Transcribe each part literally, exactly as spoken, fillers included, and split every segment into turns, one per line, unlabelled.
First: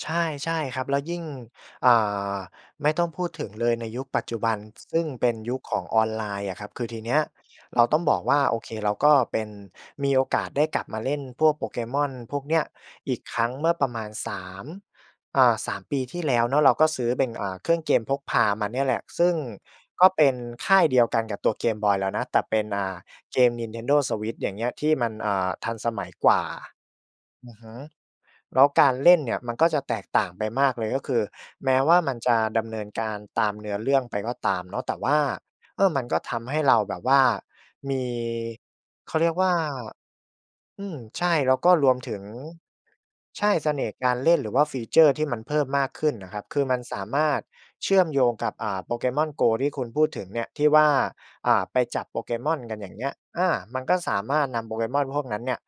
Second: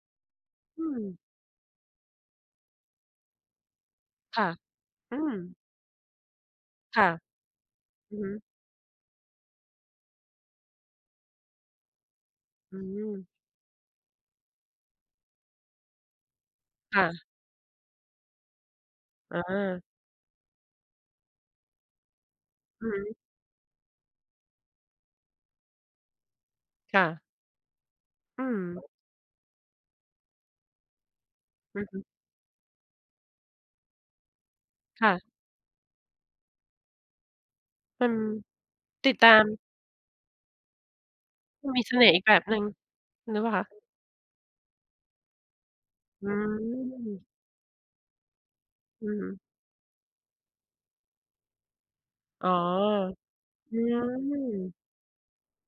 ใช่ ใช่คร
อ
ั
ื
บ แล้วย
อ
ิ่ง อ่า ไม่ต้องพูดถึงเลยในยุคปัจจ
ค
ุ
่
บ
ะ
ัน ซึ่ง
อื
เป
อ
็นยุคของออนไลน์อะครับ คือที
ค่
เ
ะ
นี้ยเราต้อง
อ
บ
ื
อ
อ
ก
ฮ
ว่า
ึ
โอเค เราก็เป็น มีโอกาสได้กลับมาเล่นพวก Pokémon พวกเนี้ย
อื
อีก
ม
ครั้ง เมื่อประมาณ สาม อ่า สาม ปีที่แล้วเนาะ เราก็
ค
ซ
่
ื้อเป
ะ
็น อ่า เครื่องเกมพกพามาเนี่ยแหละ ซึ่ง
อา
ก็เป็นค่ายเดียวกันกับตัวเกมบอยเรานะ แต่เป็น อ
อ
่
ือ
า
ฮึ
เกม Nintendo Switch อย่างเงี้ย ที่มัน อ่า ทันสมัยกว่า
ค่ะ
อือฮึ
อื
แล้วก
อ
ารเล่นเนี่ยมันก็จะแตกต่างไปมากเลย ก็คือแม
อ
้
ือ
ว
ฮ
่า
ึ
มันจะดำเนินการตามเนื้อเรื่องไปก็ตามเนาะ แต่
ค
ว
่
่า
ะ
เออ มันก็ทำให้เราแบบว่าม
อื
ี
ม ต
เ
ิ
ข
ด
าเ
ต
ร
า
ียก
ม
ว่า อืม ใช่ แล้วก็
มี
ร
เส
วม
น่ห
ถ
์
ึ
อี
ง
กแบบหนึ่งหรื
ใช
อเปล
่
่าคะ?
เสน่ห์การเล่น หรือว่า ฟีเชอร์ ที่มันเพิ่มมากขึ้น
อ
น
ื
ะครับ คือมันสาม
ม
ารถเชื่อมโยงกับ อ่า
อื
Pokémon
ม
Go ที่คุณพูดถึงเนี่ย ที่ว่า อ่า ไปจับ
อ๋อ
Pokémon กันอย่างเงี้ย อา
อื
มันก็สามารถนำ
ม
Pokémon พวกนั้นเนี่ย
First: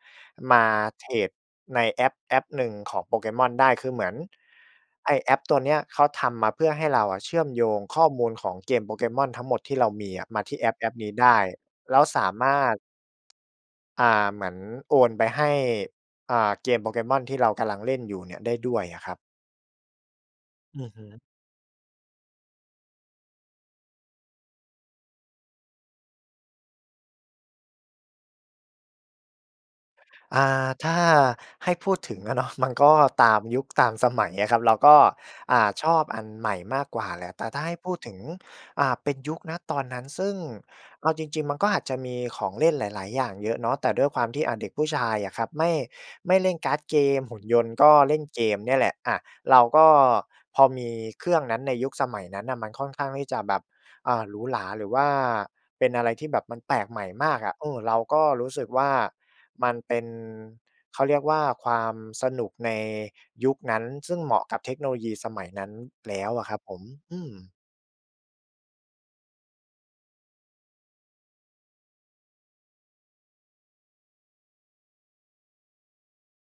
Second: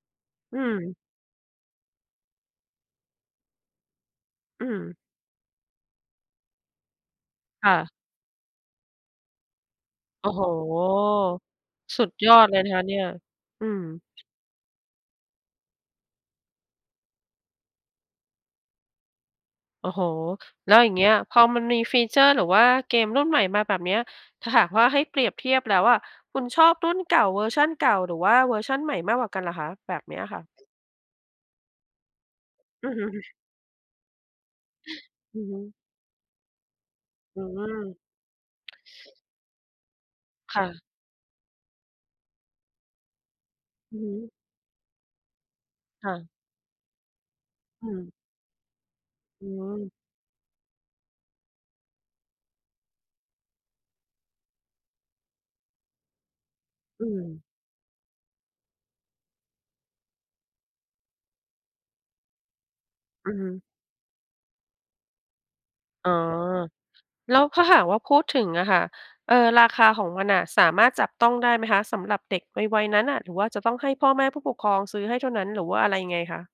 อ
ม
ื
า
ม
เทรดในแอปแอปหนึ่งของ Pokémon ได้ คือเหมือน
อืม
ไอ้แอปตัวนี้เขาทำมาเพื่อให้เราอะเชื่อมโย
ค่
ง
ะ
ข้อมูลของเกม Pokémon ทั้งหมดที่เรามีอะ
โอ้
มา
โฮ
ที่แอปแอปนี้ได้ แล้
ส
ว
ุด
สา
ยอด
ม
เล
า
ยน
ร
ะ
ถ
คะเนี่ย อืม
อ่า เหมือนโอนไปให้ อ่า เกม Pokémon ที่เรากำลังเล่นอยู่เนี่ยได้ด้วยอะครับ
โอ้โฮ แล้
อ
ว
ื
อย่
อ
าง
ฮ
เง
ึ
ี้ย พอมันมี ฟีเชอร์ หรือว่าเกมรุ่นใหม่มาแบบนี้ ถ้าหากว่าให้เปรียบเทียบแล้วอะ คุณชอบรุ่นเก่า เวอร์ชันเก่า หรือว่าเวอร์ชันใหม่มากกว่ากันล่ะคะ แบบนี้อะ
อ
ค่
่
ะ?
า ถ้าให้พูดถึงอะ เนาะ มันก
อื
็
อ ฮ
ต
ึ
ามยุคตามสมัยอะครับ เราก็
อือฮ
อ่า
ึ
ชอบอันใหม่มากกว่าแหละ
อื
แต่ถ้าให้พู
ม
ดถึง อ่า เป็นยุค ณ ตอนนั้น ซึ่ง
ค่ะ
เอาจริง ๆ มันก็อาจจะมีของเล่นหลาย ๆ อย่างเยอะเนาะ แต่
อื
ด
อ
้ว
ฮ
ยคว
ึ
ามที่ อ่า เด็กผู้ชายอะครับ ไม่
ค่ะ
ไม่เล่นการ์ดเกม หุ่นยนต์
อ
ก
ื
็
ม
เล่นเกมเนี่ยแหละ อะ
อื
เราก
ม
็พอมีเครื่องนั้นในยุคสมัยนั้นน่ะ มันค่อนข้างที่จะแบบ อ่า หรูหรา หรือว่าเป็นอะไรที่แบบมันแปลกใหม
อื
่มา
ม
กอะ เออ เราก็รู้สึกว่า มันเป็น เขาเรียกว่าความสนุกใน
อื
ยุ
ม
คนั้น ซึ่งเหมาะกับเทคโนโลยีสมัยนั้น
อ๋
แ
อ
ล้วอะครับผม อื
แล้
อ
วถ้าหากว่าพูดถึงอะค่ะ เอ่อ ราคาของมันน่ะสามารถจับต้องได้ไหมคะ สำหรับเด็กวัย ๆ นั้นอะ หรือว่าจะต้องให้พ่อแม่ผู้ปกครองซื้อให้เท่านั้น หรือว่าอะไรยังไงคะ?